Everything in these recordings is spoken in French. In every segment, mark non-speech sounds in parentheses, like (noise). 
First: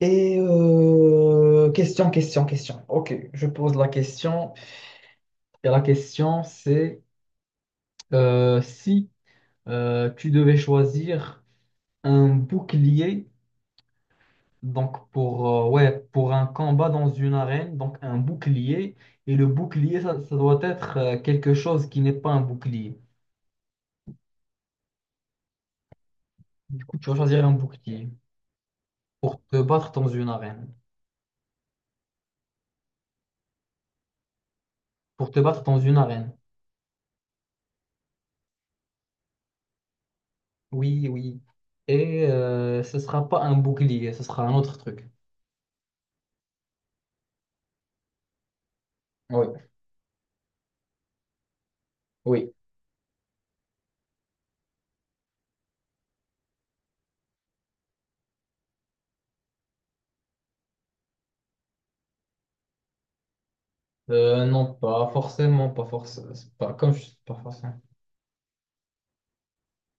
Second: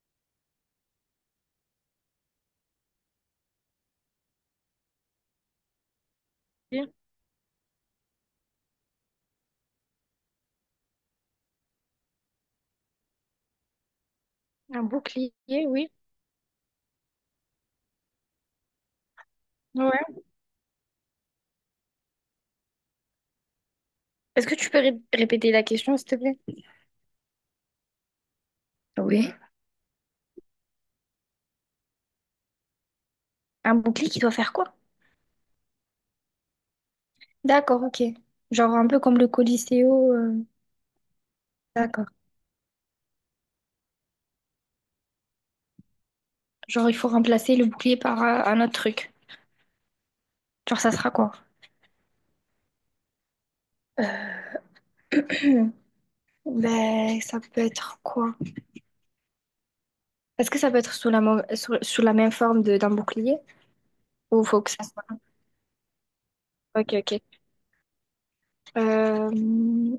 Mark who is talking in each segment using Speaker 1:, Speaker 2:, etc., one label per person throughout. Speaker 1: Et question. Ok, je pose la question. Et la question,
Speaker 2: Un
Speaker 1: c'est si tu devais choisir un bouclier, donc
Speaker 2: bouclier,
Speaker 1: pour,
Speaker 2: oui.
Speaker 1: ouais, pour un combat dans une arène, donc un bouclier, et le bouclier, ça,
Speaker 2: Ouais.
Speaker 1: ça doit être quelque chose qui n'est pas un bouclier.
Speaker 2: Est-ce que tu peux répéter la question, s'il te plaît?
Speaker 1: Du coup, tu vas choisir un bouclier
Speaker 2: Oui.
Speaker 1: pour te battre dans une arène.
Speaker 2: Un bouclier qui doit faire quoi?
Speaker 1: Pour te battre dans une arène.
Speaker 2: D'accord, ok. Genre un peu comme le Coliseo.
Speaker 1: Oui, oui.
Speaker 2: D'accord.
Speaker 1: Et ce sera pas un bouclier, ce sera un autre truc.
Speaker 2: Genre il faut remplacer le bouclier par un autre truc.
Speaker 1: Oui.
Speaker 2: Genre ça sera quoi?
Speaker 1: Oui.
Speaker 2: (clears throat) Ben ça peut être quoi? Est-ce que ça peut être sous sous la même forme d'un bouclier? Ou faut que
Speaker 1: Non,
Speaker 2: ça
Speaker 1: pas
Speaker 2: soit...
Speaker 1: forcément, pas forcément, pas comme
Speaker 2: Ok,
Speaker 1: je-
Speaker 2: ok.
Speaker 1: pas forcément.
Speaker 2: Euh, hmm,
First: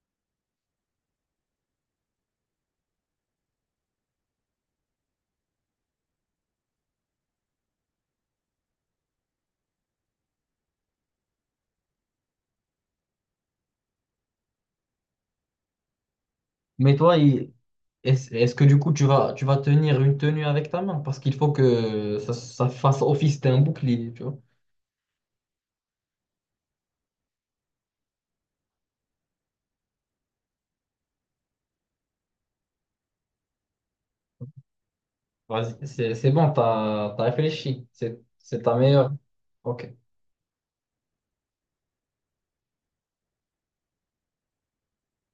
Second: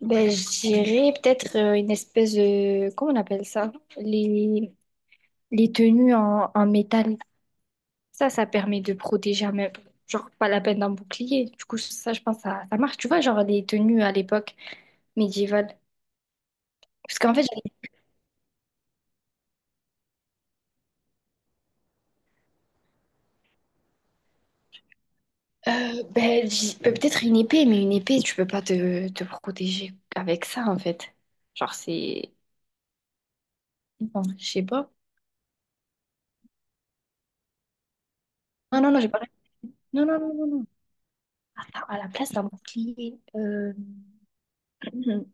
Speaker 2: Ben je dirais peut-être une espèce de... Comment on appelle ça? Les tenues en métal. Ça permet de protéger, même, genre pas la peine d'un bouclier. Du coup, ça, je pense, ça marche. Tu vois, genre les tenues à l'époque médiévale.
Speaker 1: Mais toi,
Speaker 2: Parce qu'en fait, j'avais-
Speaker 1: est-ce que du coup tu vas tenir une tenue avec ta main? Parce qu'il faut que ça fasse office d'un bouclier, tu vois.
Speaker 2: peut-être une épée, mais une épée, tu peux pas te protéger avec ça, en fait. Genre, c'est... Non, je sais pas.
Speaker 1: Vas-y, c'est bon, t'as réfléchi. C'est ta
Speaker 2: Non, non, non, j'ai
Speaker 1: meilleure.
Speaker 2: pas...
Speaker 1: Ok.
Speaker 2: Non, non, non, non, non. Attends, à la place d'un bouclier, (clears throat)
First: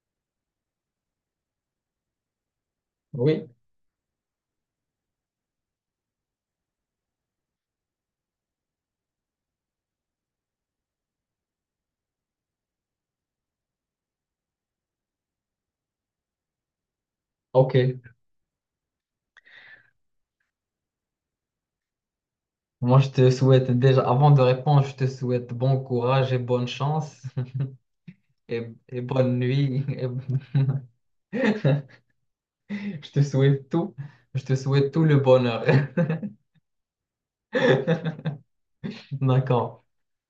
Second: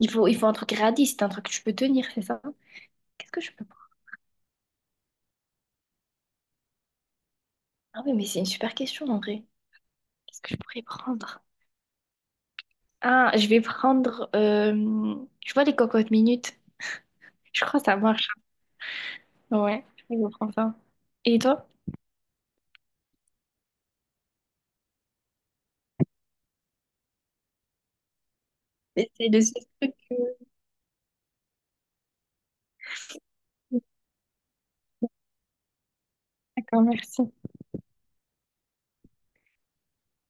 Speaker 2: il faut un truc réaliste, un truc que tu peux tenir, c'est ça? Qu'est-ce que
Speaker 1: Oui,
Speaker 2: je peux prendre? Ah oui, mais c'est une super question, en vrai. Qu'est-ce que je pourrais prendre? Ah, je vais prendre. Je vois les cocottes minutes. Je
Speaker 1: ok.
Speaker 2: crois que ça marche. Ouais, je crois que je prends ça. Et toi?
Speaker 1: Moi, je te souhaite déjà, avant de répondre, je te souhaite bon courage et bonne chance (laughs) et
Speaker 2: C'est
Speaker 1: bonne
Speaker 2: le seul
Speaker 1: nuit. (laughs)
Speaker 2: truc
Speaker 1: et-
Speaker 2: que.
Speaker 1: (laughs) Je te souhaite tout. Je te souhaite tout le bonheur.
Speaker 2: D'accord, merci.
Speaker 1: (laughs) D'accord.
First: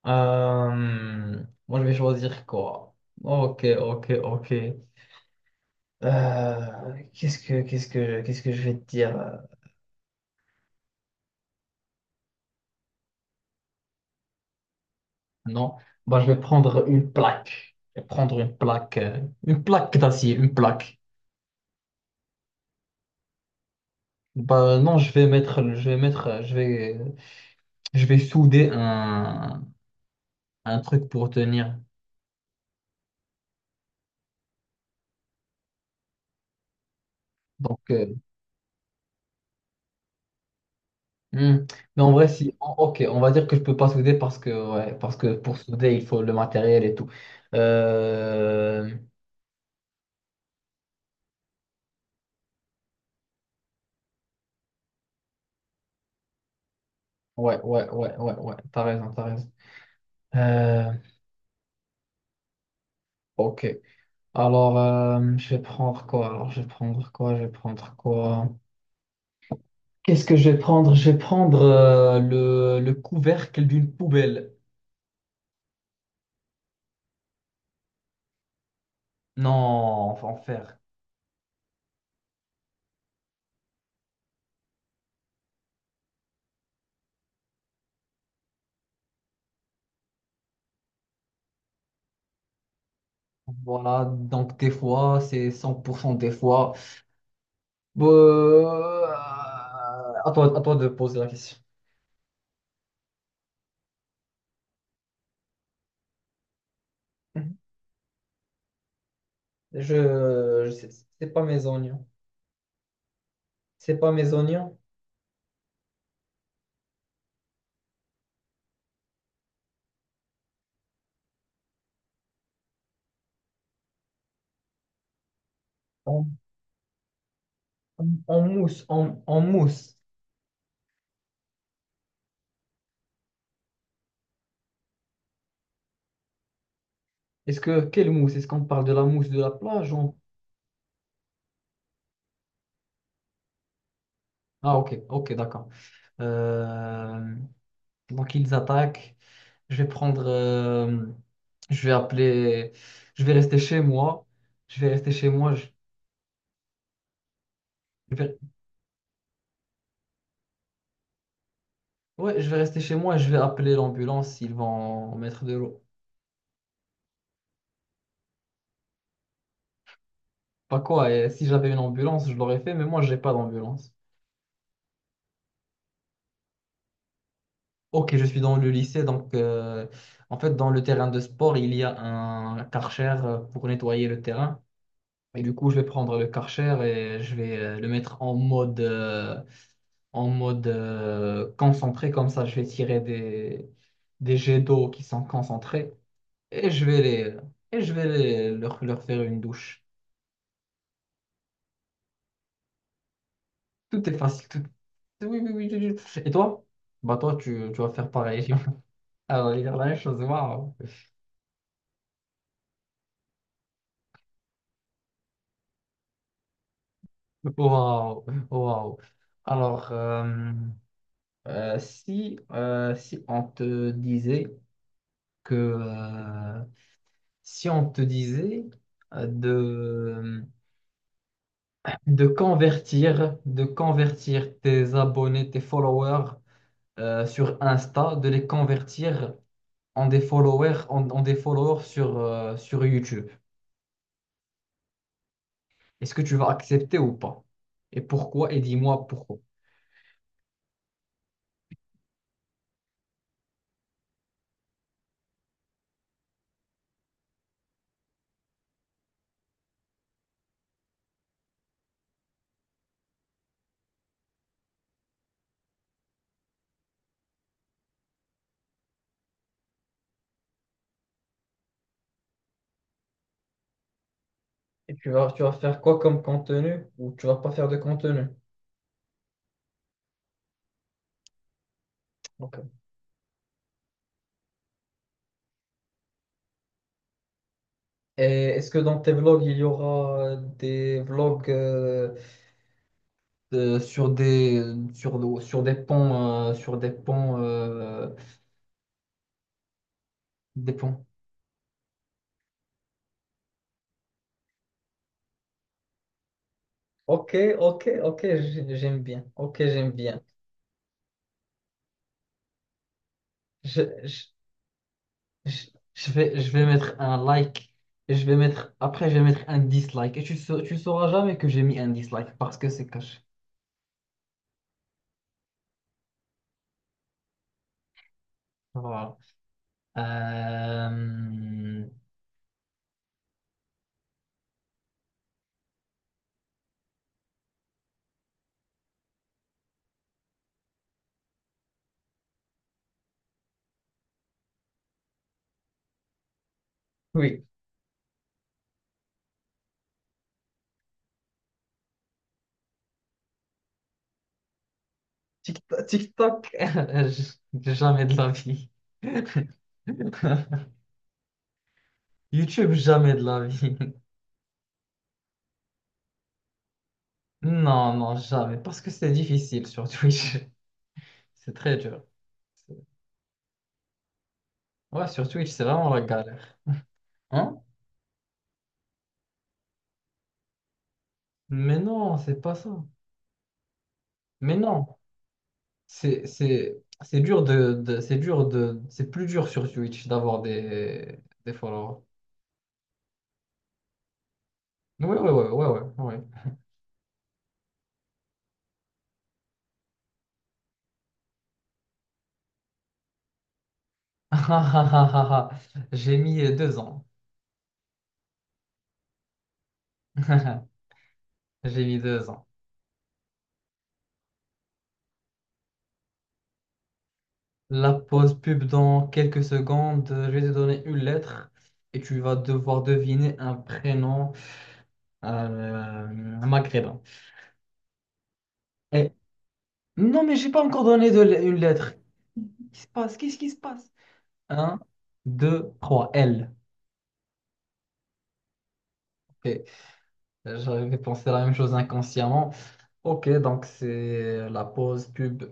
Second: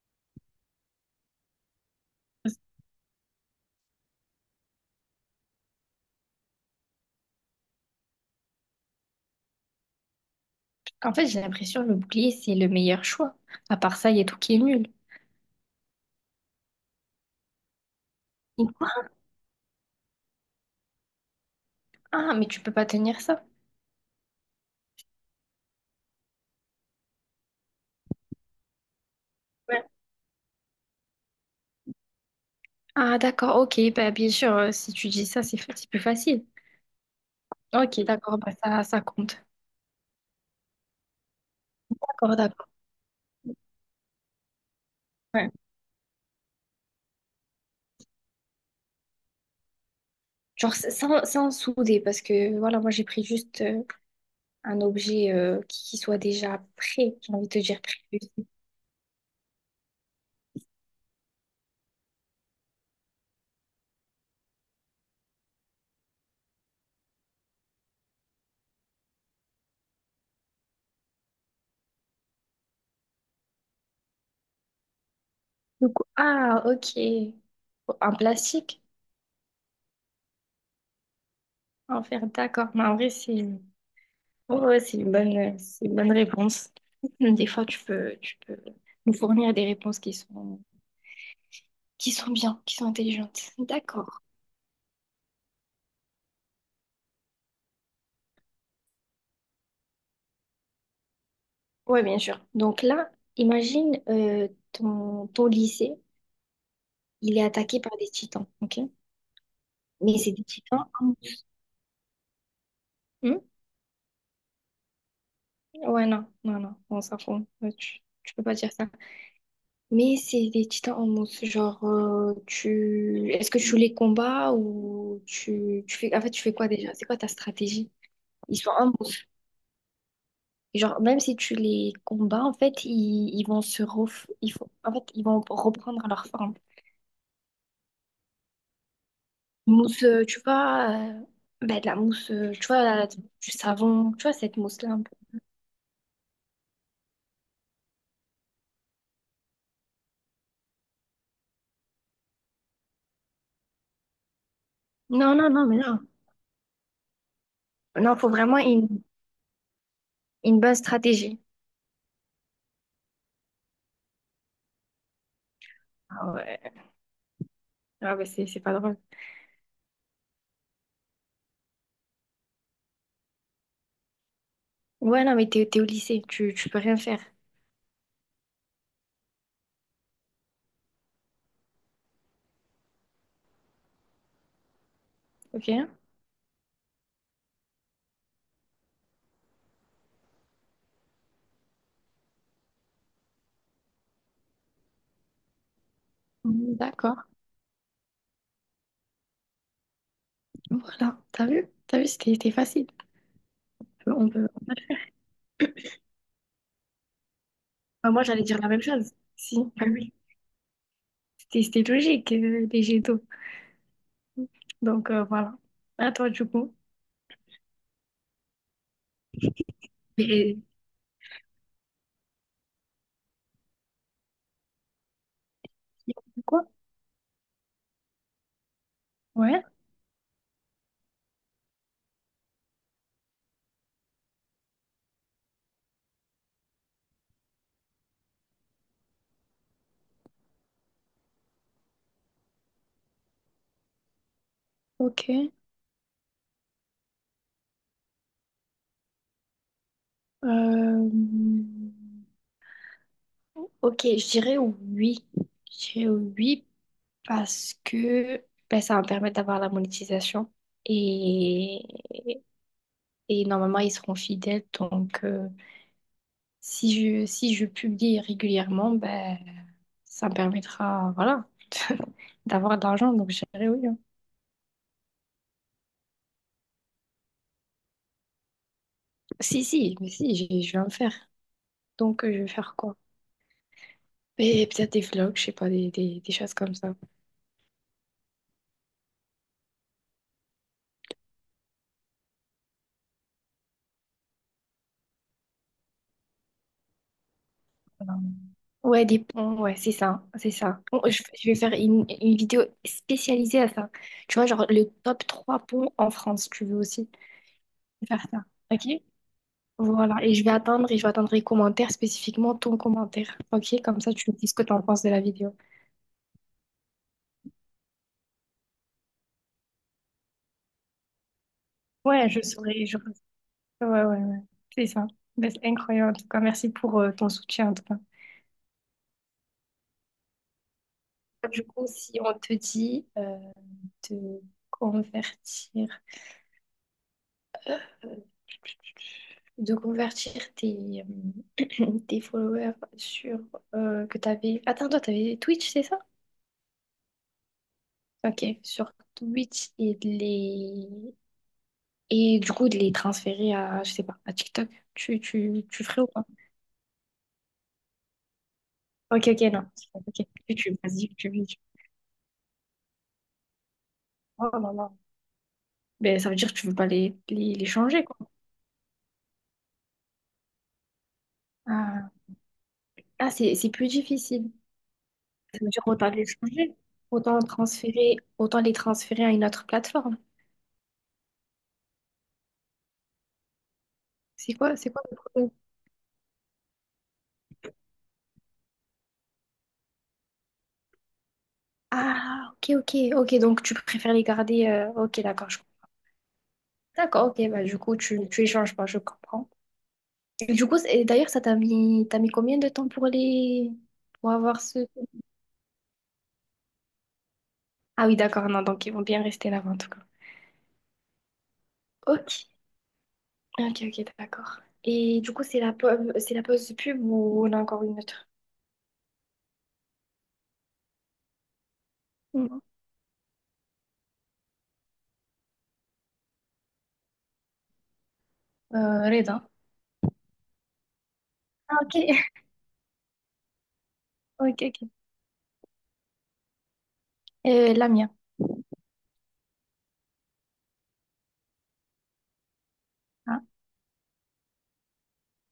Speaker 1: Moi, je vais choisir
Speaker 2: Parce que...
Speaker 1: quoi? Ok, ok, ok. Qu'est-ce que je vais te dire?
Speaker 2: En fait, j'ai l'impression que le bouclier, c'est le meilleur choix. À part ça, il y a tout qui est nul.
Speaker 1: Non. Bah, je vais prendre une plaque. Je vais prendre
Speaker 2: Et quoi?
Speaker 1: une plaque d'acier, une plaque.
Speaker 2: Ah, mais tu peux pas tenir ça.
Speaker 1: Bah, non, je vais mettre, je vais souder
Speaker 2: Ouais.
Speaker 1: un truc pour tenir.
Speaker 2: Ah, d'accord, ok. Bah, bien sûr, si tu dis ça, c'est plus facile.
Speaker 1: Donc,
Speaker 2: Ok, d'accord, bah, ça compte.
Speaker 1: Hmm. Mais en vrai,
Speaker 2: D'accord,
Speaker 1: si,
Speaker 2: d'accord.
Speaker 1: ok, on va dire que je peux pas souder parce que, ouais, parce que
Speaker 2: Ouais.
Speaker 1: pour souder, il faut le matériel et tout. Euh,
Speaker 2: Genre, sans souder, parce que voilà, moi, j'ai pris juste. Un objet qui soit déjà prêt, j'ai envie de te
Speaker 1: ouais,
Speaker 2: dire
Speaker 1: ouais, ouais,
Speaker 2: prévu.
Speaker 1: ouais, ouais, t'as raison. Euh, ok, alors je vais prendre quoi? Alors je vais prendre quoi? Je vais prendre quoi? Qu'est-ce que je vais prendre? Je vais prendre le couvercle d'une poubelle.
Speaker 2: Donc, ah, ok. Un plastique?
Speaker 1: Non, on va en faire.
Speaker 2: En faire, d'accord. Mais en vrai, ouais, c'est une bonne réponse. Des fois, tu peux nous fournir des réponses qui sont bien, qui sont intelligentes.
Speaker 1: Voilà,
Speaker 2: D'accord.
Speaker 1: donc des fois, c'est 100% des fois. Bon, à toi de poser la question.
Speaker 2: Oui, bien sûr. Donc là, imagine ton lycée, il est
Speaker 1: Mhm.
Speaker 2: attaqué par des titans, ok? Mais c'est des
Speaker 1: Je
Speaker 2: titans.
Speaker 1: sais, c'est pas mes oignons.
Speaker 2: Hmm.
Speaker 1: C'est pas mes oignons.
Speaker 2: Ouais, non, non, non, on s'en fout. Ouais, tu peux pas dire ça. Mais c'est des titans en mousse, genre tu est-ce que tu joues les combats tu fais en fait
Speaker 1: En,
Speaker 2: tu fais quoi déjà? C'est quoi ta stratégie?
Speaker 1: en
Speaker 2: Ils sont
Speaker 1: mousse,
Speaker 2: en mousse.
Speaker 1: en mousse.
Speaker 2: Et genre même si tu les combats en fait ils vont se ref... en fait ils vont reprendre leur forme.
Speaker 1: Est-ce que quelle mousse? Est-ce qu'on parle de la mousse de la plage
Speaker 2: Mousse
Speaker 1: ou-
Speaker 2: ben, de la mousse tu vois du savon tu vois cette
Speaker 1: Ah
Speaker 2: mousse là
Speaker 1: ok,
Speaker 2: un peu.
Speaker 1: ok, d'accord. Euh, donc ils attaquent. Je vais prendre. Je vais appeler. Je vais rester chez moi. Je vais rester chez
Speaker 2: Non non
Speaker 1: moi.
Speaker 2: non mais non
Speaker 1: Je
Speaker 2: non, faut
Speaker 1: vais,
Speaker 2: vraiment une bonne stratégie.
Speaker 1: ouais, je vais rester chez moi. Et je vais appeler l'ambulance. Ils vont mettre de l'eau.
Speaker 2: Ah ouais ah ben c'est pas drôle.
Speaker 1: Pas quoi. Et si j'avais une ambulance, je l'aurais fait. Mais moi, j'ai pas d'ambulance.
Speaker 2: Ouais non mais t'es au lycée tu peux rien faire.
Speaker 1: Ok, je suis dans le lycée, donc en fait dans le terrain de sport, il y a un Karcher pour nettoyer le terrain. Et du
Speaker 2: Ok?
Speaker 1: coup, je vais prendre le Karcher et je vais le mettre en mode, concentré, comme ça je vais tirer des jets d'eau qui sont concentrés et
Speaker 2: Mm,
Speaker 1: je vais
Speaker 2: d'accord.
Speaker 1: les, et je vais les- leur faire une douche.
Speaker 2: Voilà. T'as vu? T'as vu, c'était facile.
Speaker 1: Tout est
Speaker 2: On peut...
Speaker 1: facile, tout... Oui, oui, oui. Oui, oui. Et toi? Bah toi, tu vas faire
Speaker 2: Enfin, moi, j'allais
Speaker 1: pareil.
Speaker 2: dire la même chose.
Speaker 1: (laughs) Alors,
Speaker 2: Si,
Speaker 1: il y a la
Speaker 2: bah
Speaker 1: même
Speaker 2: oui.
Speaker 1: chose, waouh.
Speaker 2: C'était logique, les jets d'eau. Donc, voilà. À toi, du coup.
Speaker 1: Waouh, waouh. Alors,
Speaker 2: Et...
Speaker 1: si on te disait que
Speaker 2: Quoi?
Speaker 1: si on te disait euh,
Speaker 2: Ouais.
Speaker 1: de, de convertir tes abonnés, tes followers sur Insta, de les convertir en des followers, en des followers sur YouTube,
Speaker 2: Ok.
Speaker 1: est-ce que tu vas accepter ou pas? Et pourquoi? Et dis-moi pourquoi.
Speaker 2: Euh, Ok, je dirais oui. Je dirais oui parce que ben, ça va me permettre d'avoir la monétisation. Et... et normalement, ils seront fidèles. Si je publie régulièrement, ben, ça me permettra, voilà, (laughs) d'avoir de l'argent. Donc, je dirais oui. Hein.
Speaker 1: Et tu vas faire quoi comme contenu ou tu vas pas faire de contenu?
Speaker 2: Si, si, mais si, Je vais en faire. Donc, je vais
Speaker 1: Ok.
Speaker 2: faire quoi? Et peut-être des vlogs, je sais pas, des choses comme ça.
Speaker 1: Et est-ce que dans tes vlogs, il y aura des vlogs de- sur des sur des ponts
Speaker 2: Voilà. Ouais, des ponts, ouais, c'est ça, c'est
Speaker 1: des
Speaker 2: ça. Bon,
Speaker 1: ponts.
Speaker 2: je vais faire une vidéo spécialisée à ça. Tu vois, genre le top 3 ponts en France, tu veux aussi
Speaker 1: Ok, ok, ok,
Speaker 2: faire ça,
Speaker 1: j'aime
Speaker 2: ok?
Speaker 1: bien. Ok, j'aime
Speaker 2: Voilà,
Speaker 1: bien.
Speaker 2: et je vais attendre, et je vais attendre les commentaires, spécifiquement ton commentaire, ok?
Speaker 1: Je,
Speaker 2: Comme ça,
Speaker 1: je,
Speaker 2: tu me dis ce que tu en penses de la vidéo.
Speaker 1: je, je vais mettre un like et je vais mettre après je vais mettre un dislike et tu sauras jamais que j'ai mis un
Speaker 2: Ouais,
Speaker 1: dislike
Speaker 2: je
Speaker 1: parce que
Speaker 2: saurais.
Speaker 1: c'est
Speaker 2: Je...
Speaker 1: caché.
Speaker 2: Ouais, ouais, ouais. C'est ça. Ben, c'est incroyable. En tout cas, merci pour ton soutien, en tout cas.
Speaker 1: Voilà.
Speaker 2: Du
Speaker 1: Euh,
Speaker 2: coup, si on te dit de convertir, euh, de convertir tes, (clears throat) tes followers sur que t'avais. Attends, toi, t'avais Twitch, c'est ça?
Speaker 1: Oui.
Speaker 2: Ok, sur Twitch et du coup de les transférer à, je sais pas, à TikTok. Tu
Speaker 1: TikTok,
Speaker 2: ferais ou pas?
Speaker 1: TikTok, (laughs) jamais de la vie.
Speaker 2: Ok, ok,
Speaker 1: (laughs)
Speaker 2: non. Ok, YouTube, vas-y, YouTube, YouTube.
Speaker 1: YouTube, jamais de la vie.
Speaker 2: Oh là là. Ben, ça veut dire que tu veux pas les
Speaker 1: Non,
Speaker 2: changer,
Speaker 1: non,
Speaker 2: quoi.
Speaker 1: jamais. Parce que c'est difficile sur Twitch. (laughs) C'est très dur.
Speaker 2: Ah.
Speaker 1: C'est-
Speaker 2: Ah, c'est plus difficile.
Speaker 1: Ouais, sur Twitch,
Speaker 2: Ça
Speaker 1: c'est
Speaker 2: veut dire
Speaker 1: vraiment la
Speaker 2: autant les
Speaker 1: galère.
Speaker 2: changer, autant
Speaker 1: Hein?
Speaker 2: transférer, autant les transférer à une autre plateforme.
Speaker 1: Mais non, c'est pas ça. Mais non,
Speaker 2: C'est quoi le problème?
Speaker 1: c'est c'est dur de c'est plus dur sur Twitch d'avoir des followers.
Speaker 2: Ah, ok, ok, ok, donc tu préfères les garder.
Speaker 1: Oui,
Speaker 2: Ok,
Speaker 1: oui, oui,
Speaker 2: d'accord, je
Speaker 1: oui,
Speaker 2: comprends.
Speaker 1: oui, oui.
Speaker 2: D'accord, ok, bah, du coup, tu les changes pas, je comprends. Et du coup, c'est... d'ailleurs, t'as mis combien de temps pour les, pour avoir ce...
Speaker 1: (laughs) J'ai mis 2 ans.
Speaker 2: Ah oui, d'accord, non, donc ils vont bien rester là-bas, en tout cas.
Speaker 1: (laughs) J'ai mis deux
Speaker 2: Ok,
Speaker 1: ans.
Speaker 2: ok, ok, d'accord. Et du coup, c'est la, c'est la pause pub ou on a encore
Speaker 1: La
Speaker 2: une autre?
Speaker 1: pause pub dans quelques secondes. Je vais te donner une lettre et tu vas
Speaker 2: Mm.
Speaker 1: devoir deviner un prénom maghrébin. Et...
Speaker 2: Reda.
Speaker 1: Non, mais j'ai pas encore une
Speaker 2: Ah,
Speaker 1: lettre.
Speaker 2: ok, (laughs)
Speaker 1: Qu'est-ce qui se passe? Qu'est-ce qui se passe?
Speaker 2: ok,
Speaker 1: Un,
Speaker 2: ok.
Speaker 1: deux, trois. L.
Speaker 2: La mienne.
Speaker 1: Ok. J'avais pensé la même chose inconsciemment. Ok, donc c'est la pause pub.